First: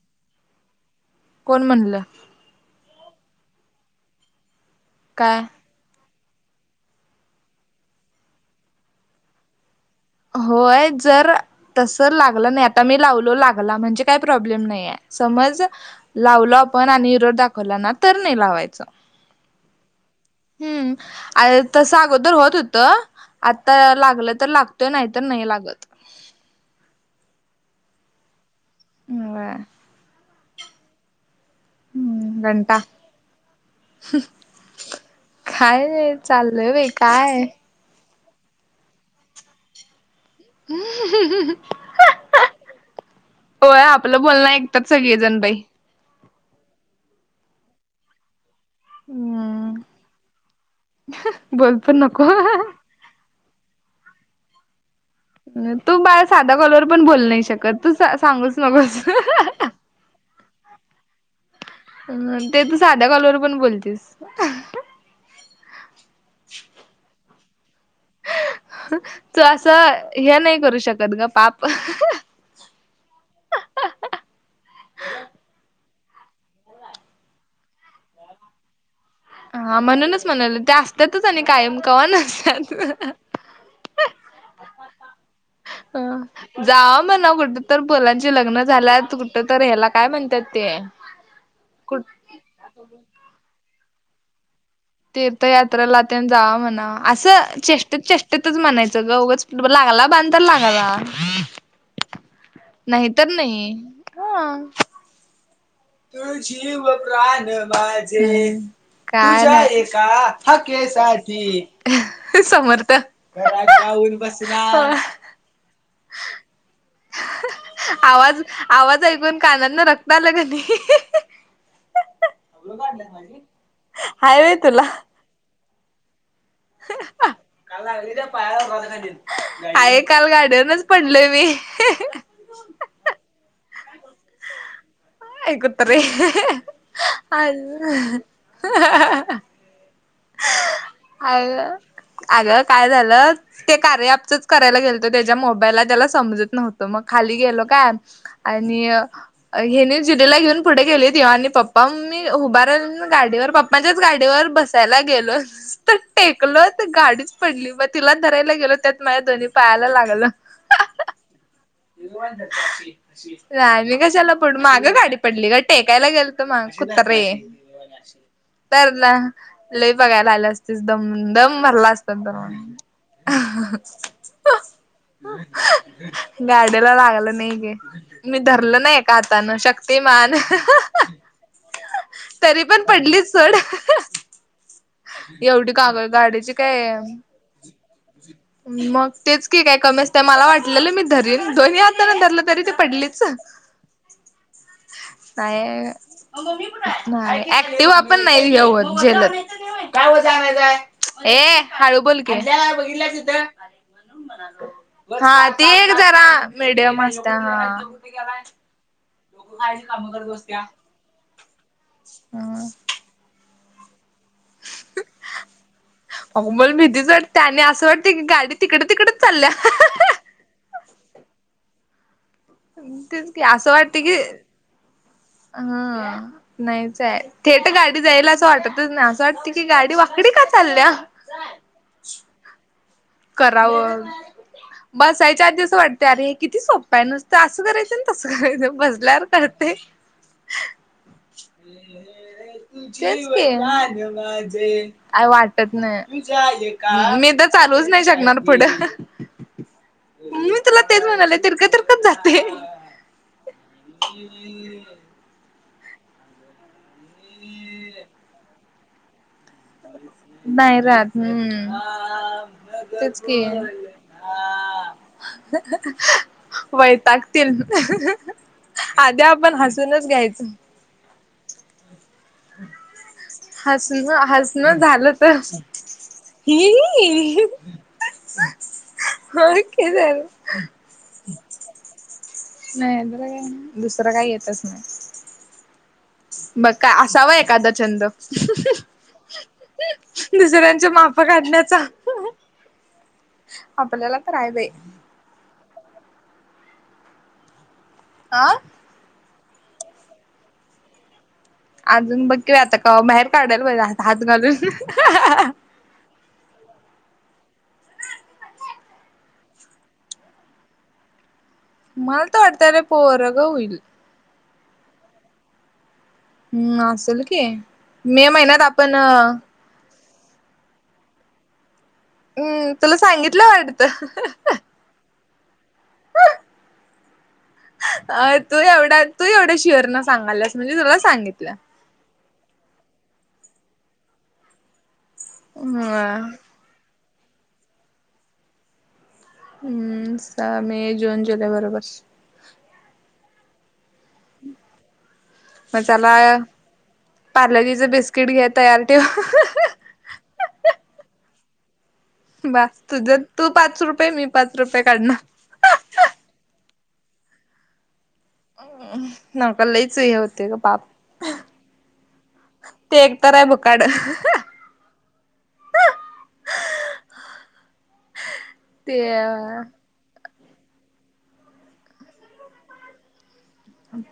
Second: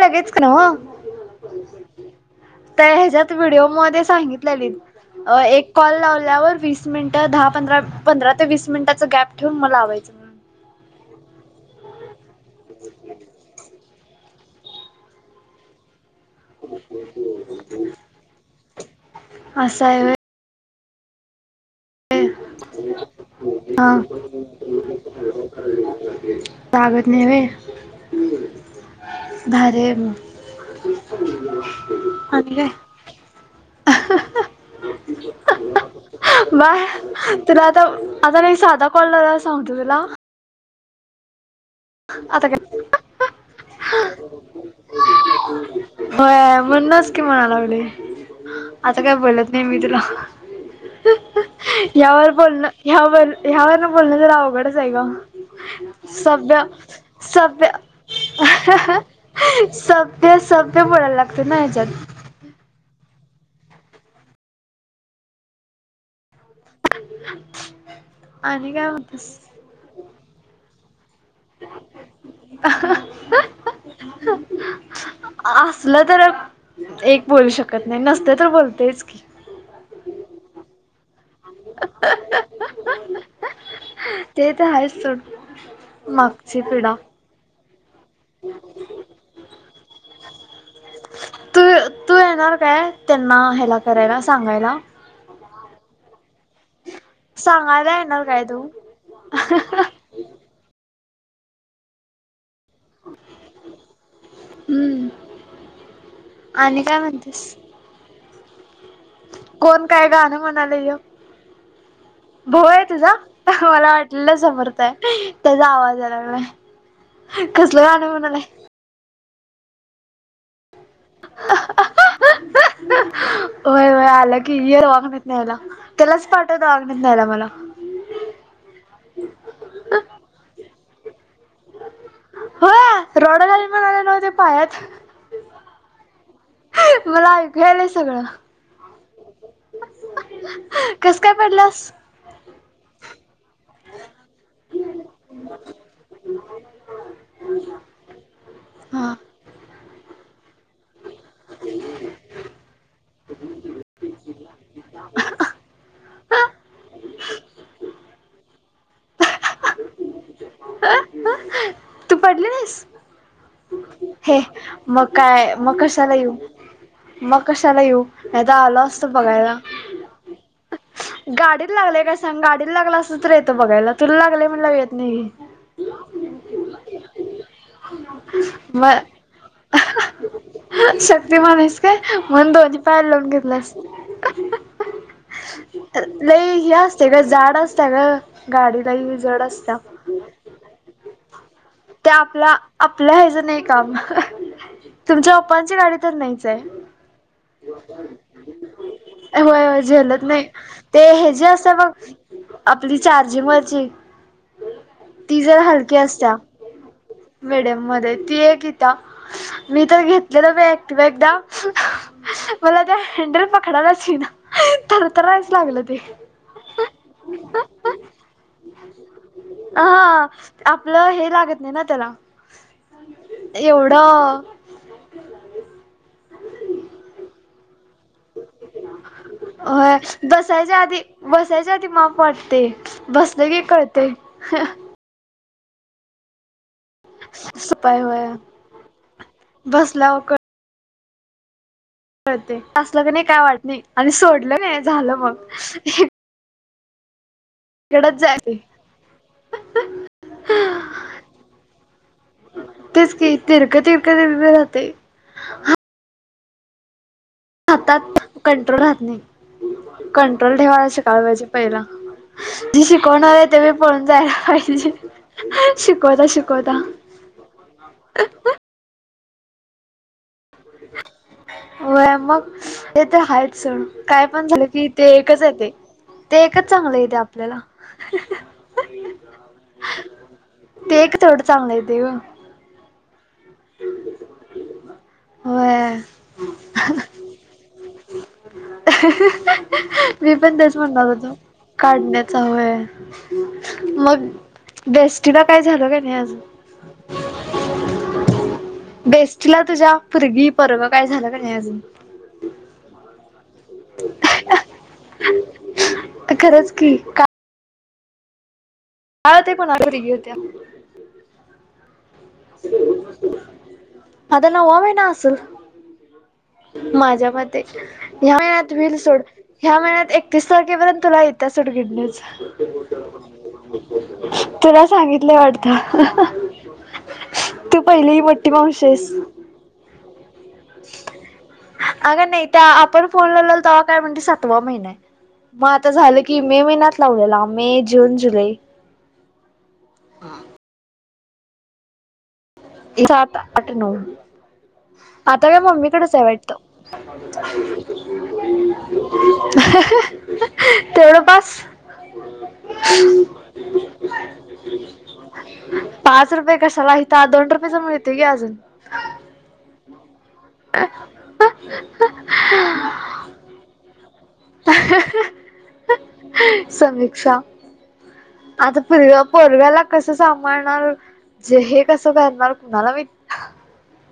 लगेच का ओ...... कोण म्हणलं.... तर ह्याच्यात व्हिडिओ मध्ये सांगितलेली काय एक.... कॉल लावल्यावर वीस मिनिटं दहा पंधरा पंधरा ते वीस मिनिटाचं गॅप ठेवून मला लावायचं..... म्हणून होय जर..... तस लागलं नाही आता मी लावलो लागला म्हणजे काही प्रॉब्लेम नाही आहे समज. लावलो आपण आणि इरोड दाखवला ना तर नाही लावायच. असं आहे हम्म आणि तस व्हय अगोदर होत होत हा आता लागलं तर लाग त नाही तर नाही लागत. लागत नाही होय होय. भारी आहे मग. ह्. [inaudible] हम्म घंटा काय. चाललय बाय बाई काय तुला आता आता नाही एक साधा कॉल लाराला सांगत तुला. ह. [unintelligible] आता काय. होय आपलं बोलणं ऐकतात सगळेजण बाई होय म्हणणस की म्हणालागलोय. आता काय बोलत नाही हम्म मी तुला बोल पण यावर नको बोलणं. ह्यावर ह्यावरन बोलण तर अवघडच आहे ग. तू बाळ साध सभ्य कॉल वर. पण बोलू नाही सभ्य शकत तू सांगूस नगेस. सभ्य सभ्य बोलायला लागते ना ह्याच्यात ते तू साध्या कॉलवर पण बोलतेस. हां [inaudible] तू असं हे नाही करू शकत ग पापं. हा हा हा. असलं तर एक बोलू शकत नाही नसत तर बोलतोयच की. हा म्हणूनच म्हणालो ते असत्याातच आणि कायम कवा नसत्यात. ते तर आहेच सोड मागची हां पिढा जावा म्हणावं कुठ. परत मुलांचे लग्न झाल्यावर कुठं तर ह्याला काय म्हणतात ते? कुठ तू-तू येणार काय? त्यांना ह्याला करायला, सांगायला. तीर्थ यात्रेला तेन जा म्हणाव. असं सांगायला चेष्टेत येणार काय चेष्टेतच तू म्हणायचं ग उगच लागला बाण. लागला तर लागला नाही तर नाही हा. हम्म तु आणि जीव काय म्हणतेस प्राण माझे. तुझ्या कोण एका काय गाणं म्हणाले य हाकेसाठी. भाऊ आहे तुझा मला वाटलेलं समर्थ आहे त्याचा आवाज यायला लागलाय. कसलं गाणं म्हणालाय आवाज आवाज ऐकून कानाना रक्त आलं की नाही. अ हं अ हं. कलं काढल्यास माझी. होय होय आला की इयर वागण्यात नाहीला त्यालाच पाठवत वागण्यातत नाहीला मला. आहे काल गार्डनच पडलय मी. होय रॉड घालीन म्हणालाय नव्ह ते पायात. आये कुत्रे हा मला हा ऐकू हा. हं हं ह. आग अग काय झालं. ते कार्या ॲपचच करायला गेलतो त्याच्या मोबाईलला त्याला समजत नव्हतं मग खाली गेलो काय. आणि हा हेने जिजुला घेऊन. पुढे गेलीत ह्यो आणि पप्पा मी उभारलेलो गाडीवर पप्पाच्याच गाडीवर बस. ह्याला गेलो नुसता हा टेकलो तर गाडीच पडली तिला धरायला. गेलो त्यात माझ्या दोन्ही पायाला लागलं. हा हा. हम् [inaudible] आमी कशाला हे पडू मागं मग गाडी पडली काय का मग टेकायला कशाला गेलो येऊ तर माग. कुत्रे मग कशाला येऊ नाही तर आलो असतो बरला. बघायला लई बघायला आल्या असतील दम दम गाडीला भरला लागलंय असता काय सांग तुला. गाडीला लागला असत तर येतो बघायला तुला लागलंय म्हणाल्यावर येत नाही. गाड्याला लागलं नाही घे. मी धरल ना एका मग हाताने शक्तिमान. का म्हणून तरी दोनी पण पायाला लावून पडलीच सोड घेतल्यास. एवढी काग लई गाडीची ही काय असते गं, जाड असत गं, गाडी लई जड असत्या. ते मला वाटलेलं, मी धरीन. दोन्ही हात ते आपला, आपल्या ह्याजं नाही काम. [unintelligible] पप्पांची गाडी तर नाहीच नाहीय, आहे नाही. ऍक्टिव्हा पण नाही हे होत, झेलत. होय होय [unintelligible] काय झेलत वज नाही आणायचं. ते हे जे असत बघ हळू बोल की. आतल्या [unintelligible] आपली बघितल्या तिथं. चार्जिंग वरची [inaudible] हा, ती एक जरा मिडीयम अस मिडीयम मध्ये. ती एक इत मी तर घेतलेली बाई ऍक्टिव्हा एकदा. [unintelligible] मला ते हॅण्डल पक डायलाच येईना. [unintelligible] थरथरायलाच लागलं ते. आग मला भीतीच वाट्त्या. आणि असं वाटते की गाडी तिकड- तिकडेच चालल्या. [unintelligible] हा आपलं हे लागत नाही ना, त्याला. ते की, आसं वाटते की एवढं हं. नाहीचाय. थेट गाडी जायला असं वाटतच नाही. असं वाटत की गाडी होय वाकडी का बसायच्या चालल्या? आधी बसायच्या आधी माप वाटतय. करावं. बसायच्या आधीच वाटतय, अरे हे किती सोप पाय नुसतं, असं करायचं, सुपाय न होय तसं करायचं. बसल्यावर कळतय. [inaudible] बसल्यावर कळते असलं का नाही तेच काय की, वाटत नाही आणि सोडलं नाही झालं काय मग वाटत नाही. [inaudible] मी तर चालवूच नाही इकडच शकणार, जायते पुढं. मी तुला तेच म्हणाले. तिरक तिरकच जातय. तेच की. तिरक-तिरकच ते [unintelligible] राहतय. [unintelligible] हातात, कंट्रोल राहत नाही. [unintelligible] कंट्रोल नाही ठेवायला राहत शिकायला पाहिजे पहिला. जी हम्म तेच शिकवणार की आहे ते बी पळून जायला पाहिजे. शिकवता शिकवता [unintelligible] वैतागतील. [unintelligible] आधी आपण हसूनच घ्यायचं. [inaudible] व्हय, मग. ते तर हायच सोड. हसन काय पण झालं हसणं की, ते तर एकच येतेय. ते एकच ही चांगलं येतेय, आपल्याला. [unintelligible] होय की तर. ते एक तेवडं चांगलं येतय गं. नाही येत तर काय. दुसरं काही येतच नाही. होय. बघ काय, असावा एखादा छंद. [unintelligible] मी पण तेच दुसऱ्यांचे म्हणणार माप होतो. काढण्याचा काढण्यात. च वय. आपल्याला मग, तर आहे बाई बेस्टीला काय झाल का नाही? अज आ. बेस्टीला तुझ्या. पुरगी - पोरगं काय झालं का नाही, अजून? अजून बघ कि आता, कवा बाहेर काढल होय आता हात घालून. [unintelligible] खरंच की. का ह ते पण, [unintelligible] होत्या. मला तर वाटतय, अरे पोरगं होईल. आता नववा महिना असल. हम्म असेल माझ्या की मते. मे महिन्यात ह्यात आपण वील सोड. हम्म ह्या महिन्यात एकतीस तारखेपर्यंत, तुला येत अस गुड न्युज. हम्म. तुला सांगितलं वाट तुला सांगितलं वाटतं. [unintelligible] तू पहिली [unintelligible] अ मोठी तू मावशी एवढा, आहेस. तू एवढ्या शुअर न सांगायलास. म्हणजे तुला सांगितलं. अग नाही त्या, आपण फोन लावलाल ते्व्हा काय म्हणली, सातवा महिनाय. मग आता झालं हम्म की मे महिन्यात लावलेला मे जून जुलै हम्म मे जून जुलै बरोबर सात आठ नऊ आता काय मग चला मम्मीकडेच आहे वाटतं. पार्लजीचं बिस्किट घे तयार ठेव तेवढ बास? बास तुझ् तू पाच रुपये मी पाच रुपये काढणार. रुये कशाला हित दोन रुपयेच मिळतय की अजू नाकाला लयच हे होतय ग पाप ते कराय बकाड समीक्षा आता ते पोर पोरग्याला कसं सांभाळणार जे हे कसं करणार कुणाला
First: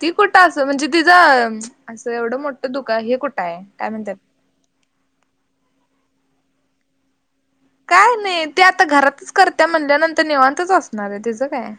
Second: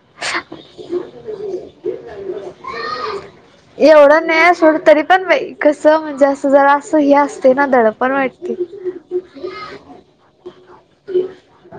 ती कुठं असं म्हणजे तिझं असं एवढं मोठं दुख हे कुठं आहे काय म्हणतात? नाहीये सोड तरी पण बाई कस म्हणजे जस जरास हे ना दडपण काय नाही वाटते ते आता घरातच करत्या म्हणल्यानंतर निेवांतच असणार आहे तिचं काय?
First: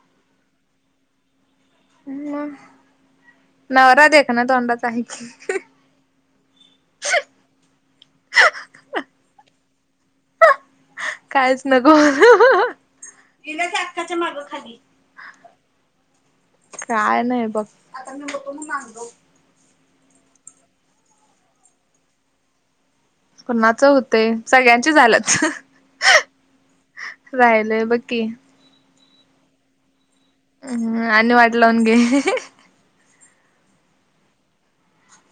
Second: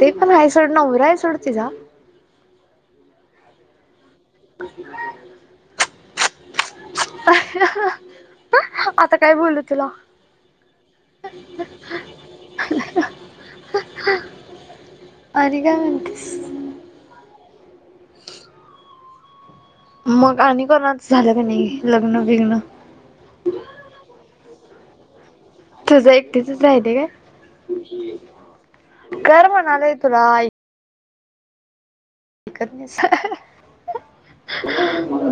ते पण आहे सोड नवरा हाय सोड तीझा. ह मग नवरा देखना तोंडाच आहे की. आता काय बोलू तुला? कायच नको आकाच्या माग खाली आणि काय म्हणतेस? काय नाही बघ. मग आणि कोणाच झालं का नाही लग्न बिघ्न कुणाच हुतय सगळ्यांची झाल्यात तुझ एकटीचच आहे ते राहिलय बघ की काय कर म्हणालंय तुला हम्म आणि वाटलंवून घे [inaudible]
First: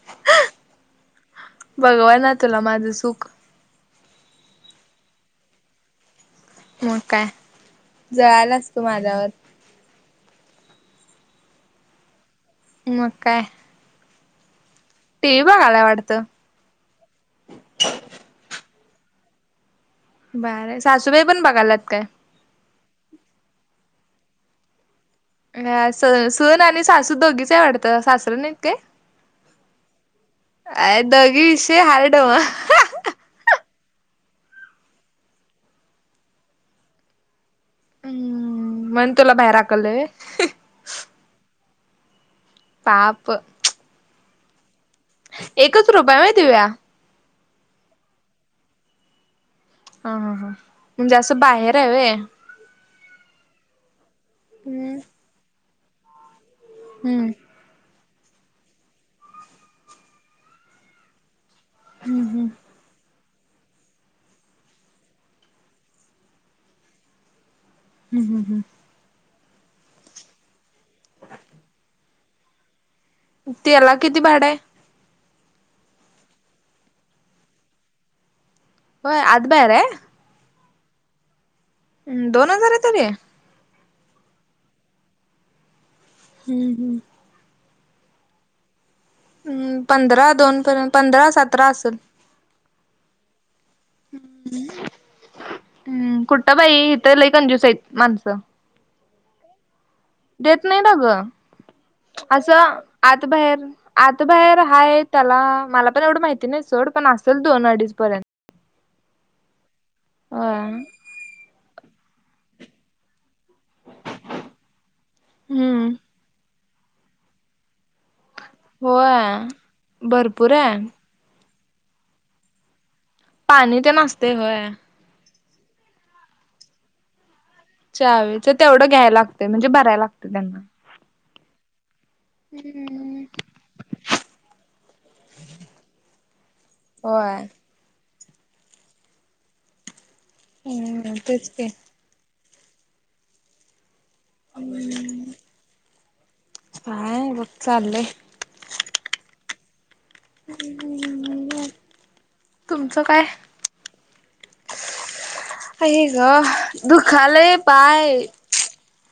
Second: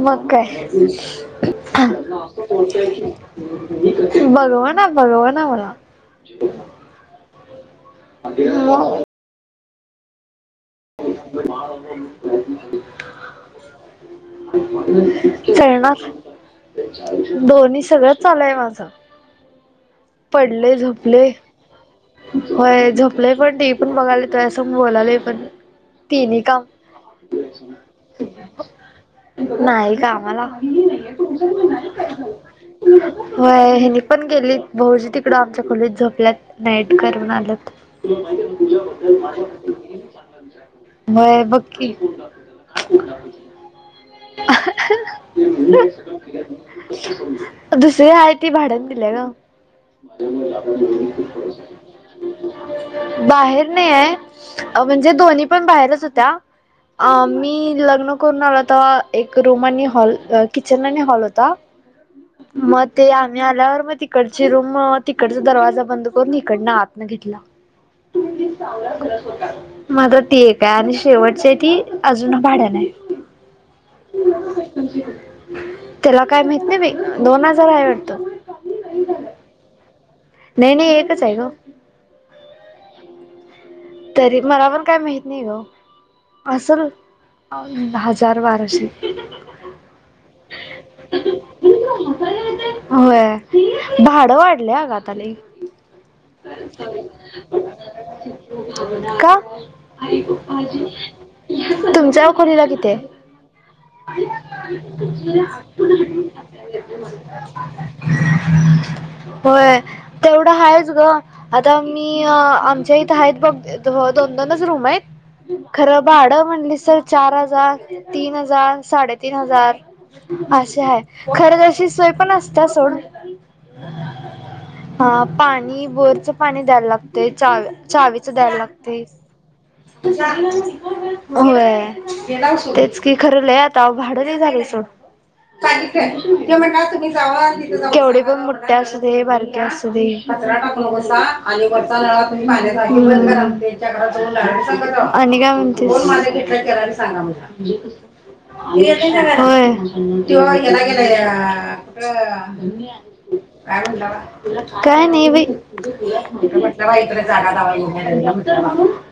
मग काय? बघवा ना तुला माझं सुख बघवना बघवना म्हणावं. [inaudible] मग काय जळालास तू मग माझ्यावर [inaudible] [inaudible] मग काय? टी व्ही बघायला खेळणार वाटतं दोन्ही सगळंच् चालूय माझं. पडले बरं सासूबाई झोपले पण बघायलात काय? होय झोपलाय पण टीव्ही पण बघालोय तुझा संग बोलालोय पण अ स तिन्ही सून काम आणि सासू दोघीच आहे वाटतं सासरं नाही काय? नाही कामाला अ दोघी विषय हार्ड म व्हय हेनी पण गेलीत भाऊजी तिकडं आमच्या खोलीत झोपल्यात नाईट करून आल्यात. लय होय बघ की. पाप [inaudible] एकच रूमअय व्हय दिव्या? दुसरी आहे ती भाड्यान दिलीया ग. हा [inaudible] हा हा म्हणजे असं बाहेर हाय व्हय बाहेर नाही आहे हम्म म्हणजे दोन्ही पण बाहेरच होत्या आ हम्म मी लग्न करून आलो तवा एक रूम आणि हॉल किचन आणि हॉल होता. हम्म हम्म म ते आम्ही आल्यावर मग ती तिकडची रूम तिकडचा दरवाजा बंद करून इकडनं आत न घेतला. हम्म हम्म हम्म. मात्र ती एक आहे आणि शेवटची आहे ती अजून भाड्याण आहे. त्याला किती भाड आहे. त्याला काय माहित नाही बई दोन हजार आहे वाटत. होय [unintelligible] नाही नाही एकच आहे ग. हम्म दोन हजारातच ये. तरी मला पण काय माहीत नाही ग हम्म असल हम्म हजार बाराशे म पंधरा दोन पर्यंत पंधरा सतरा असेल. व्हय भाडं वाढलय ग आता लई. हम्म कुठ बाई इथ लई कंज्युस आहेत माणसं. का? देत नाहीत अगं [unintelligible] तुमच्या खोलीला असं किती आहे. आत बाहेर आत बाहेर हाय त्याला मला पण एवढं माहिती नाही सोड पण असेल दोन अडीच पर्यंत [inaudible] होय तेवढं होय आहेच ग आता मी आमच्या इथ आहेत बघ दोन दोनच रूम आहेत हम्म खरं भाडं म्हणली सर चार हजार तीन हजार साडेतीन होय हजार भरपूर आहे अशे आहेत. खरं तशी सोय पण असत्या सोड. पाणी ते [unintelligible] मासते होय. हा पाणी बोरचं पाणी द्यायल लागतय चा चावेच तेवढं घ्यायला लागतय म्हणजे भरायला लागतं त्यांना. होय तेच कि हम्म खर लय आता भाड लय झाले सोड. [unintelligible] होय केवढे पण मोठे असू दे बारके असू दे. हम्म हम्म. तेच की [unintelligible] आणि काय म्हणतेस. काय बघ चाललंय होय. तुमचं काय [unintelligible] काय नाही बई. आई ग दुखालय पाय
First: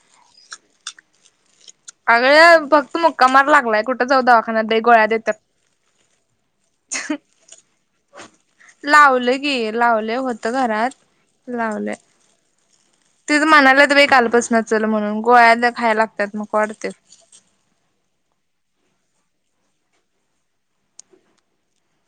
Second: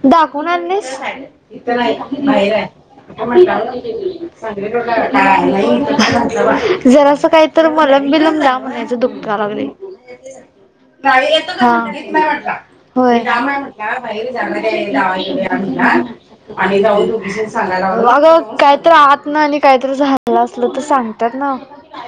[unintelligible] दाखवून आणलेस. [unintelligible] [unintelligible] अगं फक्त मुक्का मार लागलाय कुठं जाऊ दवाखान्यात लय गोळ्या देतात जरा असं काही तर मलम बिलम लाव म्हणायचं [unintelligible] दुखता लावलं वागळे. की लावले होतं घरात हा लावलंय होय. तिच [unintelligible] अग म्हणाला तर बाई कालपासन चल म्हणून गोळ्या खायला लागतात मग वाढते काहीतरी आहत ना आणि काहीतरी झालं असलं तर सांगतात ना.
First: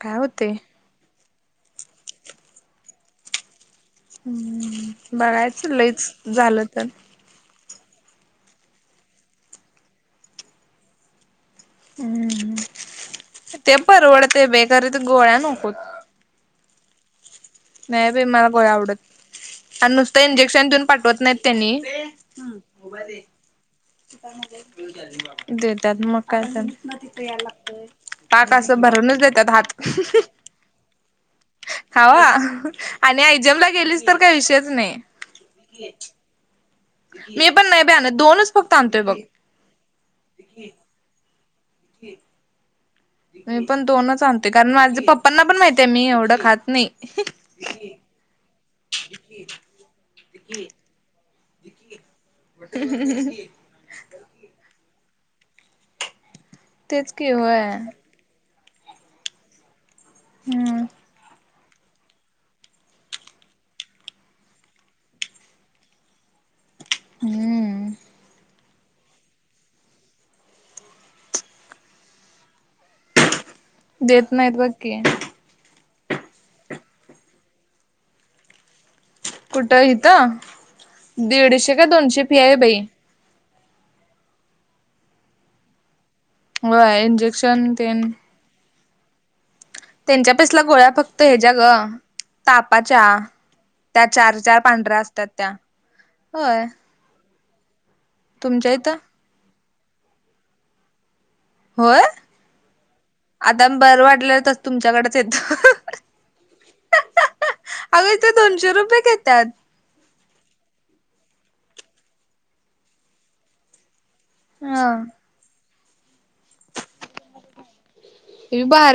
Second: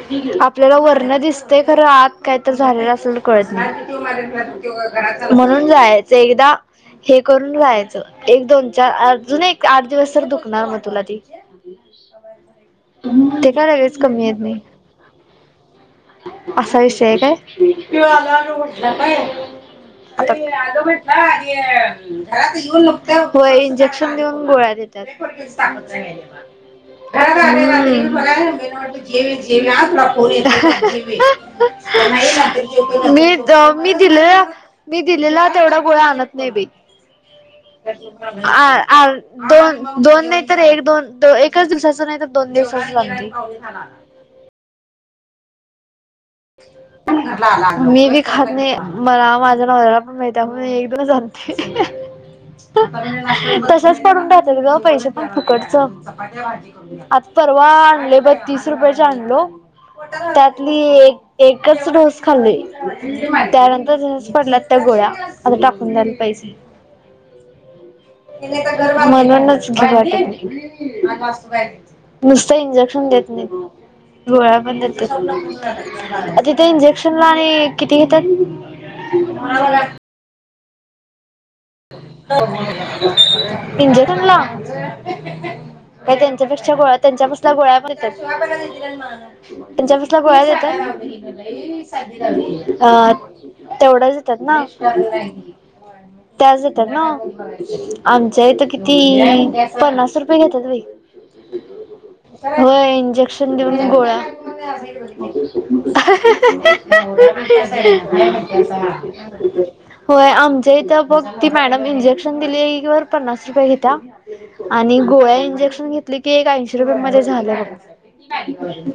काय होते आपल्याला वरण दिसतय खरं आत काय तर झालेलं असेल कळत नाही. हम्म म्हणून बघायचं जायाच लईच एकदा झालं तर. हे करून जायचं एक दोन चार अजून एक आठ दिवस तर दुखणार मग तुला ती. हम्म ते काय लगेच कमी येत परवडते नाही. तरी बेकारी ते गोळ्या नकोत. असा विषय नाही बाई मला गोळ्या काय. आवडत आणि नुसतं आता इंजेक्शन देऊन पाठवत नाहीत त्यांनी [unintelligible] होय इंजेक्शन देऊन गोळ्या देत तात देतात मग काय तर हम्म. पाक असं भरूनच देतात हात खावा [unintelligible] आणि मी द आयजमला मी गेलीच तर काही दिलेला विषयच नाही मी दिलेला तेवढा गोळ्या आणत नाही बाई मी पण नाही बी आणत दोनच फक्त आ- आ आणतोय बघ दोन -दोन नाही तर एक दोन एकाच दिवसाच नाही तर दोन दिवसाच. [unintelligible] मी पण दोनच आणतेय कारण माझ्या पप्पांना पण माहितीय मी एवढं- खात नाही. मी बी खात नाही मला माझ्या नावर्याला पण माहिती आहे तसंच पडून राहतात गं पैसे पण फुकटच तेच आता की होय परवा आणले बत्तीस रुपया आणलो त्यातली हम्म एक एकच डोस खाल्लीय त्यानंतर तसंच पडलात त्या गोळ्या आता टाकून द्याला पाहिजेत [inaudible] हम्म म्हणूनच घेत नाही मी नुसत इंजेक्शन देत नाहीत देत नाहीत गोळ्या बघ पण की देतात अ तिथे इंजेक्शन ला आणि किती घेतात कुठं इथं दीडशे का दोनशे फी आहे बाई इंजेक्शनला का त्यांच्या त्यांच्या गोळ्या होय त्यांच्यापासल्या इंजेक्शन गोळ्या पण तेन देत्यात त्यांच्यापसल्या त्यांच्या गोळ्या पेसला फक्त ह्याच्या ग देण्यात हा तापाच्या त्या तेवढ्याच चार देतात चार ना. पांढऱ्या असतात त्या त्याच होय देतात आमच्या इथ तुमच्या इथं किती पन्नास रुपये घेतात बाई. होय होय इंजेक्शन आता देऊन बरं गोळ्या वाटलं तर तुमच्याकडेच येतो. अगं इथे दोनशे रुपये घेतात [inaudible] होय आमच्या इथं बघ ती मॅडम इंजेक्शन दिली कि वर पन्नास रुपये घेत्या हा आणि गोळ्या इंजेक्शन घेतले की एक ऐंशी रुपये मध्ये झालं हे बघ भारी